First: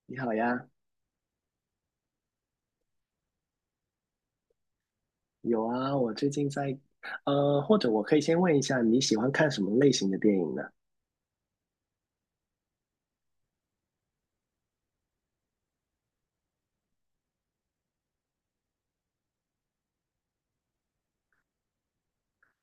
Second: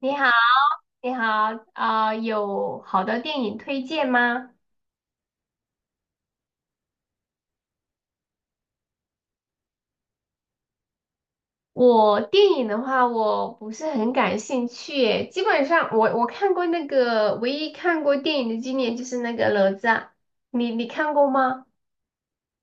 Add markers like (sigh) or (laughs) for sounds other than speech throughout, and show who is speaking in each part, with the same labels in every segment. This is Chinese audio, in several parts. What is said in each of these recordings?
Speaker 1: 你
Speaker 2: 你
Speaker 1: 好，
Speaker 2: 好呀。
Speaker 1: 你好，有好的电影推荐吗？
Speaker 2: 有啊，我最近在，或者我可以先问一下，你喜欢看什么类型的电影呢？
Speaker 1: 我电影的话，我不是很感兴趣耶，基本上我看过那个，唯一看过电影的经典就是那个哪吒。你看过吗？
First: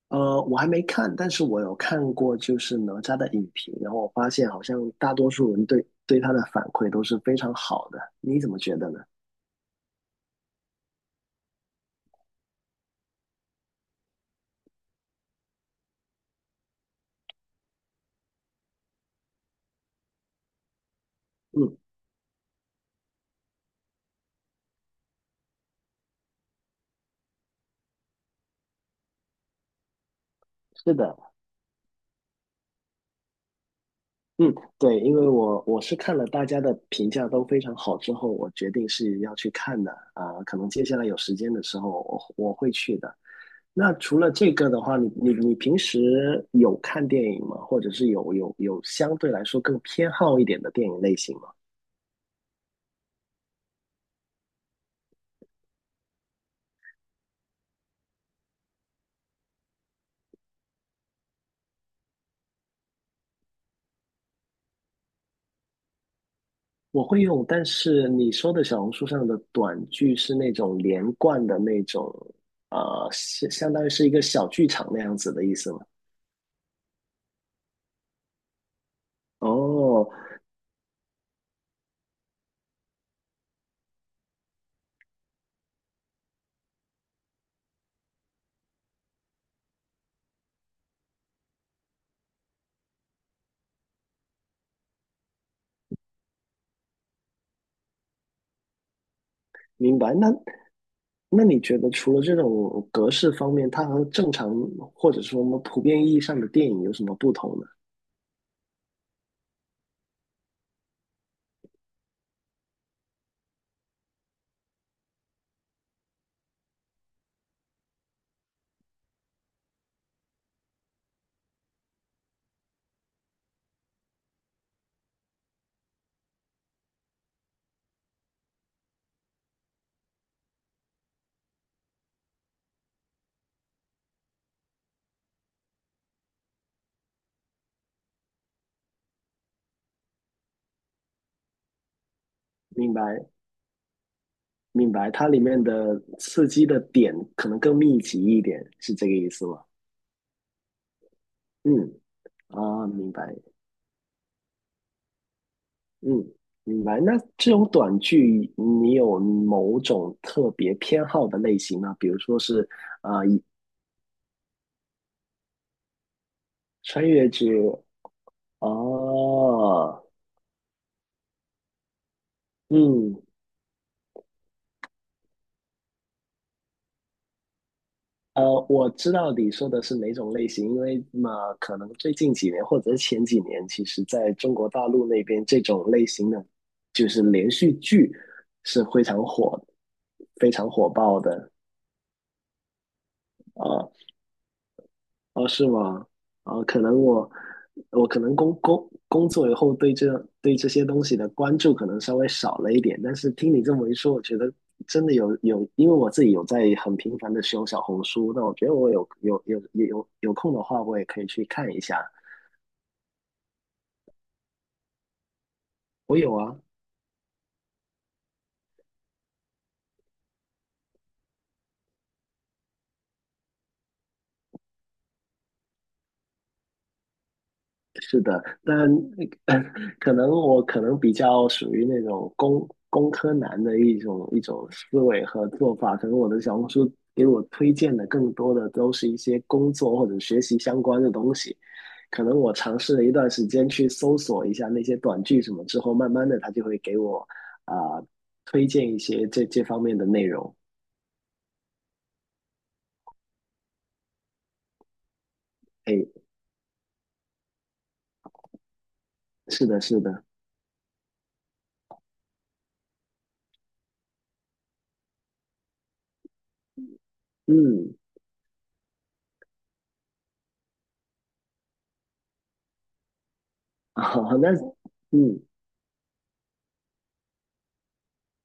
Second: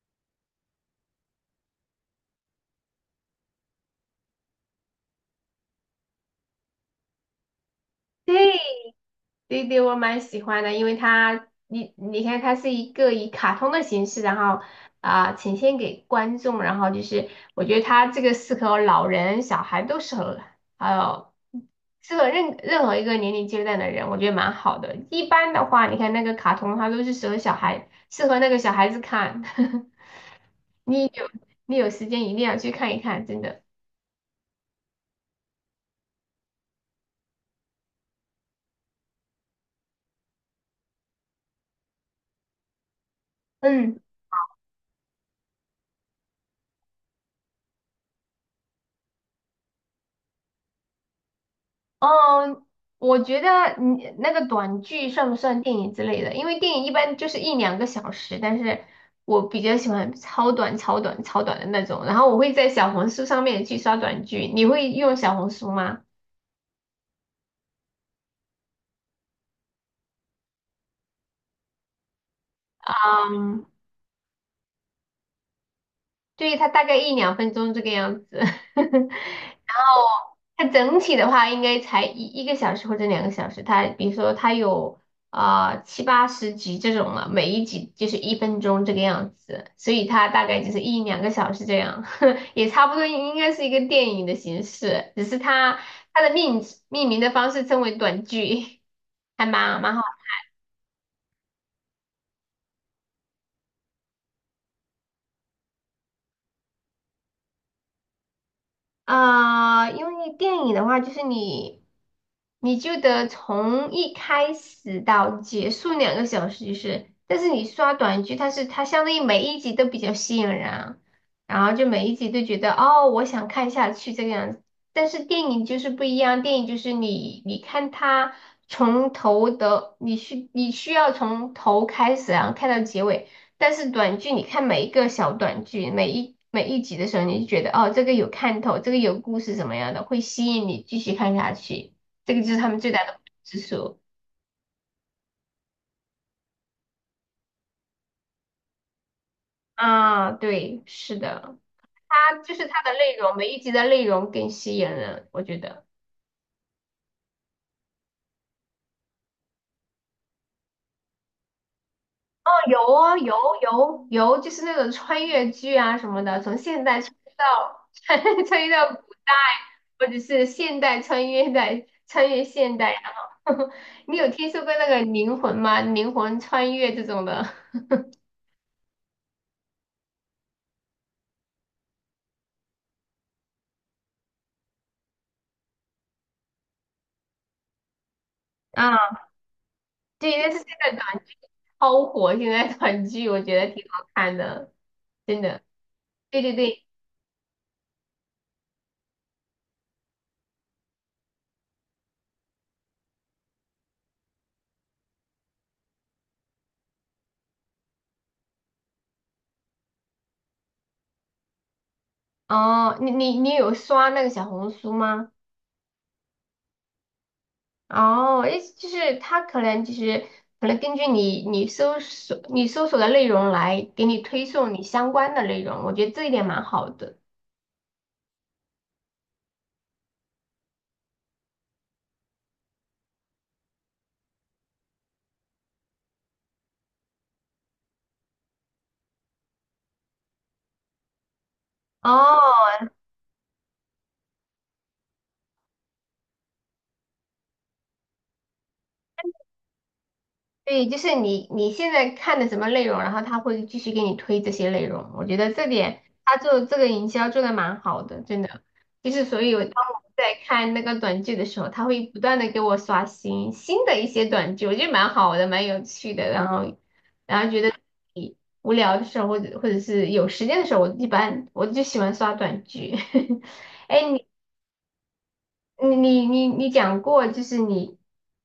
Speaker 2: 我还没看，但是我有看过就是哪吒的影评，然后我发现好像大多数人对他的反馈都是非常好的，
Speaker 1: 对，
Speaker 2: 你怎么觉得呢？
Speaker 1: 对对，我蛮喜欢的。因为它，你看，它是一个以卡通的形式，然后呈现给观众。然后就是我觉得它这个适合老人、小孩都适合，还有
Speaker 2: 嗯，
Speaker 1: 适合任何一个年龄阶段的人，我觉得蛮好的。一般的话，你看那个卡通，它都是适合小孩，适合那个小孩子看。(laughs)
Speaker 2: 是
Speaker 1: 你
Speaker 2: 的。
Speaker 1: 有你有时间一定要去看一看，真的。
Speaker 2: 嗯，对，因为我是看了大家的评价都非常好之后，我决定是要去看的，可能接下来有时间的时候我会去的。那
Speaker 1: 嗯。
Speaker 2: 除了这个的话，你平时有看电影吗？或者是有相对来说更偏好一点的电影类型吗？
Speaker 1: 嗯，我觉得你那个短剧算不算电影之类的？因为电影一般就是一两个小时，但是我比较喜欢超短、超短、超短的那种。然后我会在小红书上面去刷短剧，你会用小红书吗？
Speaker 2: 我会用，但是你说的小红书上的短剧是那种连贯的那种，呃，相
Speaker 1: 嗯，
Speaker 2: 相当于是一个小剧场那样子的意思吗？
Speaker 1: 对，它大概一两分钟这个样子。(laughs)
Speaker 2: 哦，
Speaker 1: 它整体的话应该才一个小时或者两个小时。它比如说它有七八十集这种了，每一集就是一分钟这个样子，所以它大概就是一两个小时这样。(laughs) 也差不多应该是一个电影的形式，只是它的命名的方式称为短剧。(laughs) 还蛮
Speaker 2: 明
Speaker 1: 好。
Speaker 2: 白。那你觉得除了这种格式方面，它和正常或者说我们普遍意义上的电影有什么不同呢？
Speaker 1: 因为电影的话，就是你，你就得从一开始到结束两个小时，就是。但是你刷短剧，它是它相当于每一集都比较吸引人啊，然后就每一集都觉得哦，我想看下去这个样子。但是电影就是不一样，电影就是你看它从头的，你需要从头开始，然后看到结尾。但是短剧，你看每一个小短剧，每一集的时候，你就觉得哦，这个有看头，这个有故事怎么样的，会吸引你继续看下去。这个就是他们最
Speaker 2: 明
Speaker 1: 大的不同
Speaker 2: 白。
Speaker 1: 之处。
Speaker 2: 明白，它里面的刺激的点可能更密集一点，是这个意思吗？
Speaker 1: 啊，对，是的。
Speaker 2: 嗯，
Speaker 1: 它就是它
Speaker 2: 啊，
Speaker 1: 的
Speaker 2: 明
Speaker 1: 内
Speaker 2: 白。
Speaker 1: 容，每一集的内容更吸引人，我觉得。
Speaker 2: 嗯，明白。那这种短剧，你有某种特别偏好的类型吗？比如说是
Speaker 1: 有啊，
Speaker 2: 啊、呃
Speaker 1: 有，就是那种穿越剧啊什么的，从现代
Speaker 2: 穿
Speaker 1: 穿
Speaker 2: 越
Speaker 1: 越
Speaker 2: 剧。
Speaker 1: 到 (laughs) 穿越到古代，
Speaker 2: 哦，
Speaker 1: 或者是现代穿越在穿越现代啊。
Speaker 2: 嗯
Speaker 1: 然后 (laughs) 你有听说过那个灵魂吗？灵魂穿越这种的
Speaker 2: 呃，我知道你说的是哪种类型，因为嘛，可能最近几年或者是前几年，其实在中国大陆那边，这种类型的就是连续剧是非
Speaker 1: 啊
Speaker 2: 常火、
Speaker 1: (laughs)，对，但
Speaker 2: 非
Speaker 1: 是现
Speaker 2: 常火
Speaker 1: 在
Speaker 2: 爆
Speaker 1: 短剧
Speaker 2: 的。
Speaker 1: 超火，现在短剧我觉得挺
Speaker 2: 呃
Speaker 1: 好看的，真
Speaker 2: 哦，
Speaker 1: 的。
Speaker 2: 是吗？
Speaker 1: 对对
Speaker 2: 啊，可
Speaker 1: 对。
Speaker 2: 能我可能工作以后对这这些东西的关注可能稍微少了一点，但是听你这么一说，我觉得真的有，因为我自己有在很频繁的使用小红书，那我觉得我有空的话，我也可以去看一下。
Speaker 1: 哦，你有刷那个小红书吗？
Speaker 2: 我有啊。
Speaker 1: 哦，意思就是他可能就是根据你搜索的内容来给你推送你相关的内容，我觉得这一点蛮好的。
Speaker 2: 但呃 (laughs) 可能我可能比较属于那种工科男的一种思维和做法，可能我的小红书给我推荐的更多的都是一些工作或者学习相关的东西。可能我
Speaker 1: 哦，
Speaker 2: 尝试了一段时间去搜索一下那些短剧什么之后，慢慢的他就会给我啊、推荐一些这方面的内容。
Speaker 1: 对，就是你现在看的什么内容，然后他会继续给你推这些内容，我觉得这点
Speaker 2: 哎，
Speaker 1: 他做这个营销做的蛮好的，真的。就是所以我
Speaker 2: 是
Speaker 1: 当
Speaker 2: 的，是
Speaker 1: 我
Speaker 2: 的。
Speaker 1: 在看那个短剧的时候，他会不断的给我刷新新的一些短剧，我觉得蛮好的，蛮有趣的，然后。然后觉得。
Speaker 2: 嗯，
Speaker 1: 无聊的时候，或者是有时间的时候，我一般就喜欢刷短剧。(laughs)
Speaker 2: (laughs)
Speaker 1: 哎，你
Speaker 2: 好，那嗯。
Speaker 1: 你你你你讲过，就是你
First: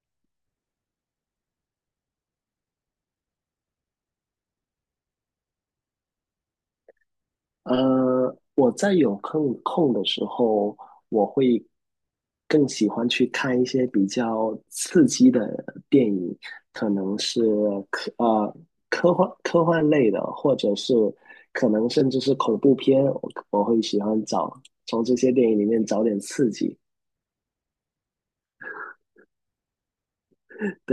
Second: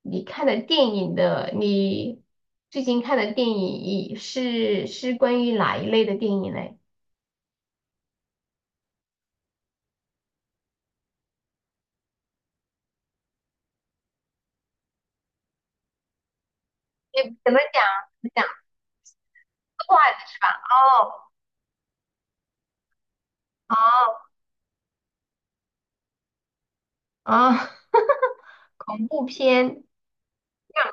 Speaker 1: 你看的电影的，你最近看的电影是关于哪一类的电影嘞？
Speaker 2: 我在有空的时候，我会更喜欢去看一些比较刺激的电影，可能
Speaker 1: 你
Speaker 2: 是
Speaker 1: 怎么讲？
Speaker 2: 科
Speaker 1: 怎么讲？
Speaker 2: 呃科幻类的，或者是
Speaker 1: 哦
Speaker 2: 可能甚至是恐怖片，我会喜
Speaker 1: 哦
Speaker 2: 欢找从这些电影里面找点刺激。
Speaker 1: 哦。(laughs) 恐怖片，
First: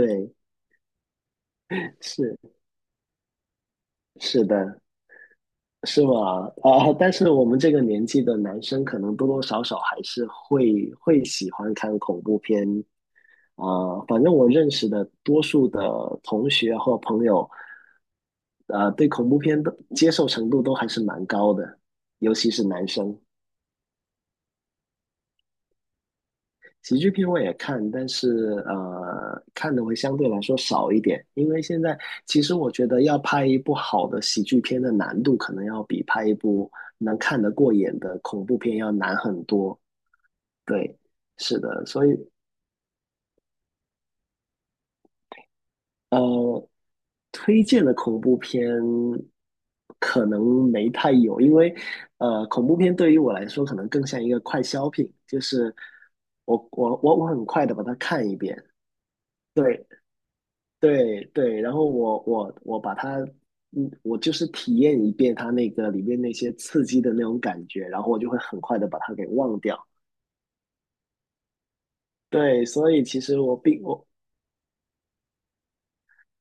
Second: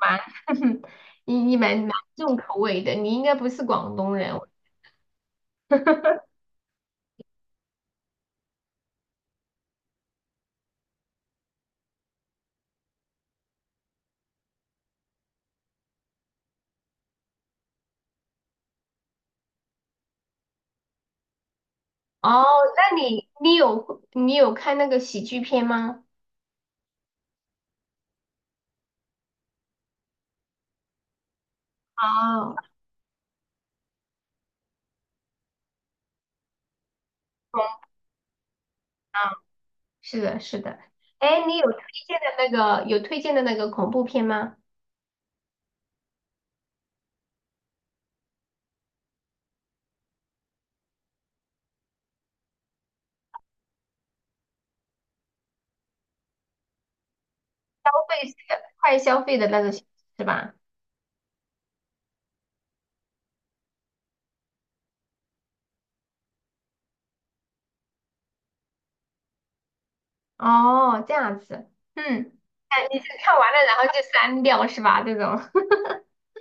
Speaker 1: 蛮 (laughs) 你蛮重口
Speaker 2: 是
Speaker 1: 味的，你应该不是广东人。
Speaker 2: 是的，是吗？但是我们这个年纪的男生，可能多多少少还是会喜欢看恐怖片，反正我认识的多数的同学或朋友，对恐怖片的接受程度都还是蛮高的，
Speaker 1: 哦，
Speaker 2: 尤其是男
Speaker 1: 那
Speaker 2: 生。
Speaker 1: 你有看那个喜剧片吗？
Speaker 2: 喜剧片我也看，但是看的会相对来说少一点，因为现在其实
Speaker 1: 哦，
Speaker 2: 我觉得要拍一部好的喜剧片的难度，可能要比拍一部能看得过
Speaker 1: 懂
Speaker 2: 眼的恐怖片要难
Speaker 1: 了，
Speaker 2: 很多。
Speaker 1: 是的，是的。
Speaker 2: 对，
Speaker 1: 哎，你
Speaker 2: 是
Speaker 1: 有推
Speaker 2: 的，所以
Speaker 1: 荐的那个有推荐的那个恐怖片吗？
Speaker 2: 呃，推荐的恐怖片可能没太有，因为恐怖片对于我来说可能更像一个快消品，就是我很快的把它
Speaker 1: 类
Speaker 2: 看
Speaker 1: 似
Speaker 2: 一遍，
Speaker 1: 的快消费的那种
Speaker 2: 对
Speaker 1: 是吧？
Speaker 2: 对，然后我把它，嗯，我就是体验一遍它那个里面那些刺激的那种感觉，然后我就会很快的把它给忘掉。
Speaker 1: 哦，这样子，嗯。
Speaker 2: 对，所以其
Speaker 1: 看
Speaker 2: 实
Speaker 1: 完
Speaker 2: 我
Speaker 1: 了然
Speaker 2: 并
Speaker 1: 后就
Speaker 2: 我
Speaker 1: 删掉是吧？这种 (laughs)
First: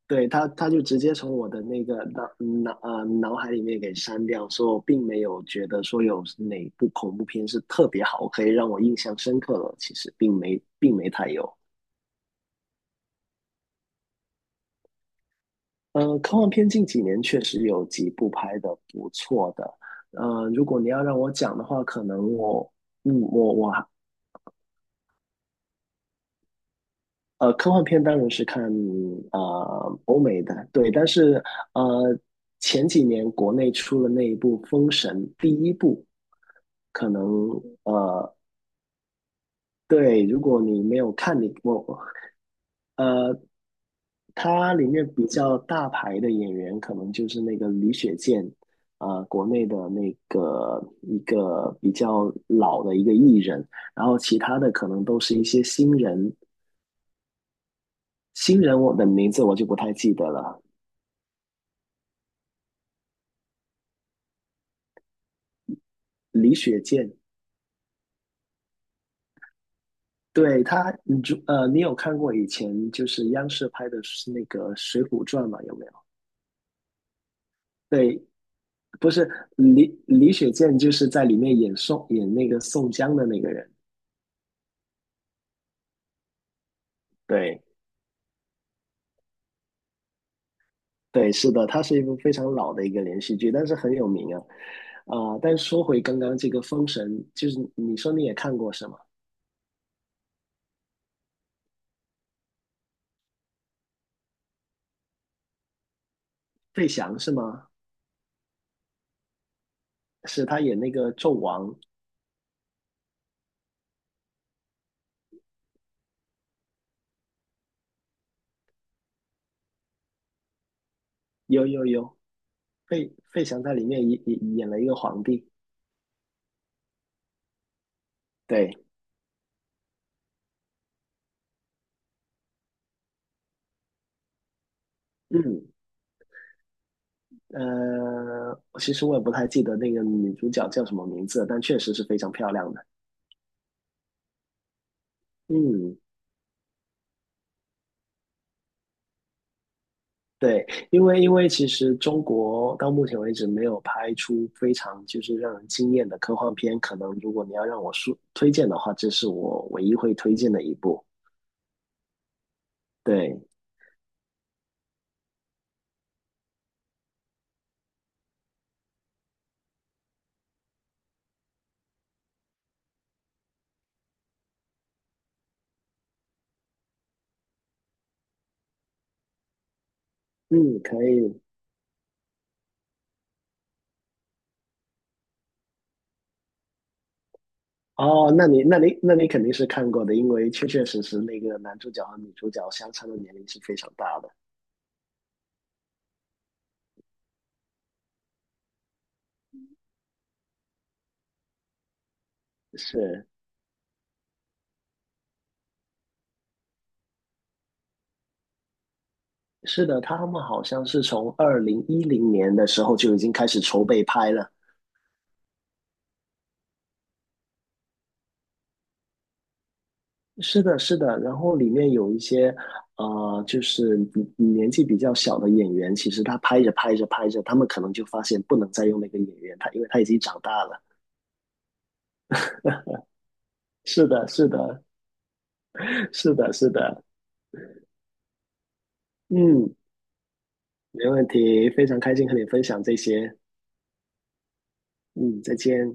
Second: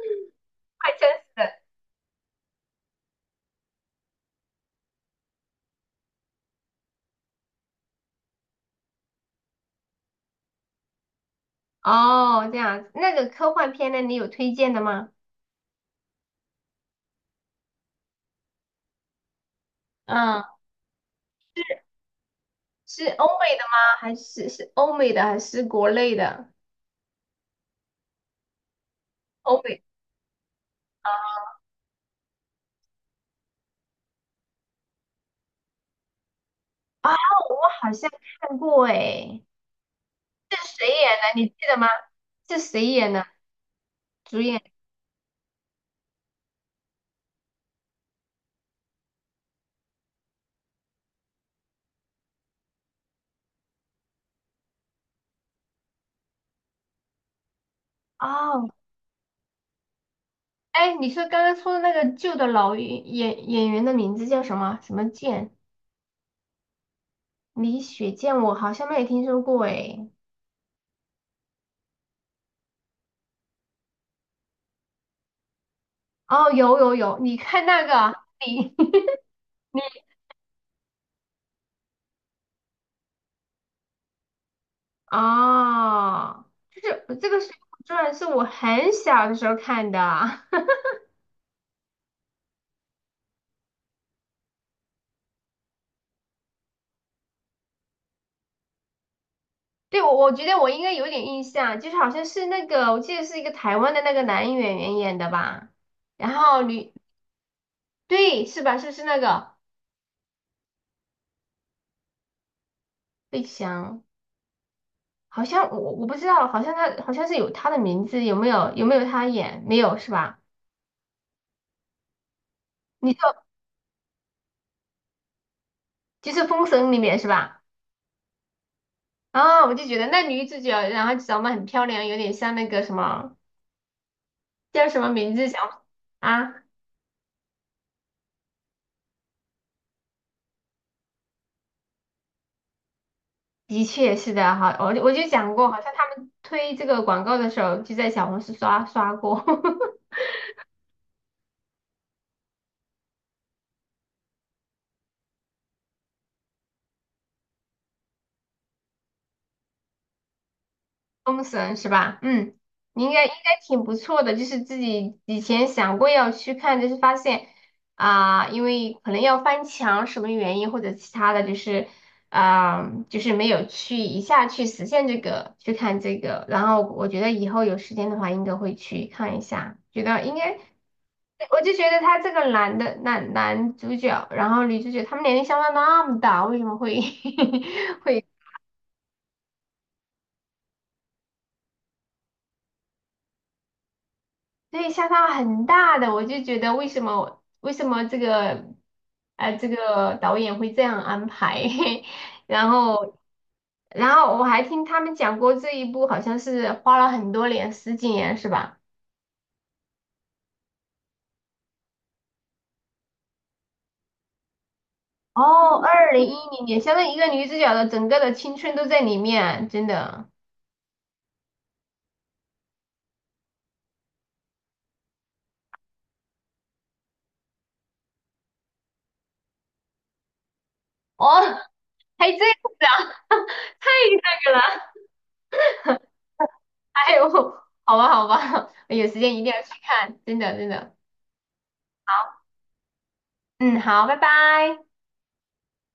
Speaker 2: 对，他就
Speaker 1: 快
Speaker 2: 直
Speaker 1: 消
Speaker 2: 接从
Speaker 1: 费
Speaker 2: 我的
Speaker 1: 的。
Speaker 2: 那个脑海里面给删掉，所以我并没有觉得说有哪部恐怖片是特别好，可以让我印象深刻的，其实并没太有。
Speaker 1: 哦，这样子，那个科幻片呢，你有推荐的吗？
Speaker 2: 科幻片近几年确实有几部拍的不错的。
Speaker 1: 嗯，
Speaker 2: 如果你要让我讲的话，可能我
Speaker 1: 是
Speaker 2: 嗯
Speaker 1: 欧
Speaker 2: 我
Speaker 1: 美的
Speaker 2: 我
Speaker 1: 吗？还是欧美的还是国内的？
Speaker 2: 呃，科幻片当然是看
Speaker 1: 欧美。
Speaker 2: 欧美的，对，但是呃前几年国内出了那一部《封神》第一部，可
Speaker 1: 啊，
Speaker 2: 能
Speaker 1: 我好像
Speaker 2: 呃
Speaker 1: 看过哎。
Speaker 2: 对，如果
Speaker 1: 是
Speaker 2: 你
Speaker 1: 谁
Speaker 2: 没
Speaker 1: 演
Speaker 2: 有
Speaker 1: 的？
Speaker 2: 看
Speaker 1: 你记得吗？是谁演的？
Speaker 2: 呃，
Speaker 1: 主演？
Speaker 2: 它里面比较大牌的演员可能就是那个李雪健。国内的那个一个比较老的一个艺人，然后其他的可能都是一些新人，新
Speaker 1: 哦，
Speaker 2: 人我的名字我就不太记得了。
Speaker 1: 哎，你说刚刚说的那个旧的老演员的名字叫什么？什么剑？
Speaker 2: 李雪健，
Speaker 1: 李雪健，我好像没有听说过哎。
Speaker 2: 对他，你有看过以前就是央视拍的是那个《水浒传》吗？有没有？
Speaker 1: 哦，有有有。你看那个啊，
Speaker 2: 对，
Speaker 1: 你
Speaker 2: 不是
Speaker 1: (laughs) 你
Speaker 2: 李雪健就是在里面演那个宋江的那个人。
Speaker 1: 哦，就是这个《水
Speaker 2: 对
Speaker 1: 浒传》是我很小的时候看的啊。
Speaker 2: 对，是的，它是一部非常老的一个连续剧，但是很有名啊。但是说回刚刚这个《封神》，就是你说你也看过是吗？
Speaker 1: (laughs) 对，我觉得我应该有点印象。就是好像是那个我记得是一个台湾的那个男演员演的吧。然后
Speaker 2: 费
Speaker 1: 女，
Speaker 2: 翔是吗？
Speaker 1: 对，是吧？是不是那个
Speaker 2: 是他演那个纣王。
Speaker 1: 费翔？好像我不知道。好像他好像是有他的名字。有没有他演？没有是吧？
Speaker 2: 有，费
Speaker 1: 你说
Speaker 2: 费翔在里面演了一个皇帝。
Speaker 1: 就是《封神》里面是吧？
Speaker 2: 对，
Speaker 1: 啊，我就觉得那女主角，然后长得很漂亮，有点像那个什么叫什么名字，
Speaker 2: 嗯。
Speaker 1: 想啊？
Speaker 2: 其实我也不太记得那个女主角叫什么名字了，但确实是非常漂亮的。
Speaker 1: 的确是的，哈，我就讲过，好像
Speaker 2: 嗯，
Speaker 1: 他们推这个广告的时候就在小红书刷过。(laughs)
Speaker 2: 对，因为其实中国到目前为止没有拍出非常就是让人惊艳的科幻片，可能如果你要让我说推荐的话，这是我唯一会推荐的一部。
Speaker 1: 封神是吧？嗯。你应该应
Speaker 2: 对。
Speaker 1: 该挺不错的，就是自己以前想过要去看，就是发现因为可能要翻墙什么原因或者其他的。就是就是没有去一下去实现这个去看这个。然后我觉得以后有时间的话应该会去看一下，觉得应该。
Speaker 2: 嗯，可以。
Speaker 1: 我就觉得他这个男的男男主角，然后女主角，他们年龄相差那么大，为什么会 (laughs) 会。
Speaker 2: 哦，那你肯定是看过的，因为确确实实那个男主角和女主角相差的年龄是非常大的。
Speaker 1: 对，相差很大的，我就觉得为什么这个这个导演会这样安排。(laughs) 然后
Speaker 2: 是，
Speaker 1: 然后我还听他们讲过这一部好像是花了很多年，10几年是吧？
Speaker 2: 是的，他们好像是从2010年的时候就已经开始筹备拍了。
Speaker 1: 哦，2010年，相当于一个女主角的整个的青春都在里面，真的。
Speaker 2: 是的，是的，然后里面有一些，就是比年纪比较小的演员，其实他拍着拍着，他们可能就发现不能再用那个演员，他因为他已经长大了。
Speaker 1: 哦，还这样子啊。(laughs) 太
Speaker 2: 是的，是
Speaker 1: 那个了。
Speaker 2: 的，是的，
Speaker 1: (laughs)
Speaker 2: 是的。
Speaker 1: 哎呦，好吧好吧。(laughs) 有时间一定要去
Speaker 2: 嗯，
Speaker 1: 看，真的真的。
Speaker 2: 没问题，非常开心和你分享这些。
Speaker 1: 嗯，好，拜拜。
Speaker 2: 嗯，再见。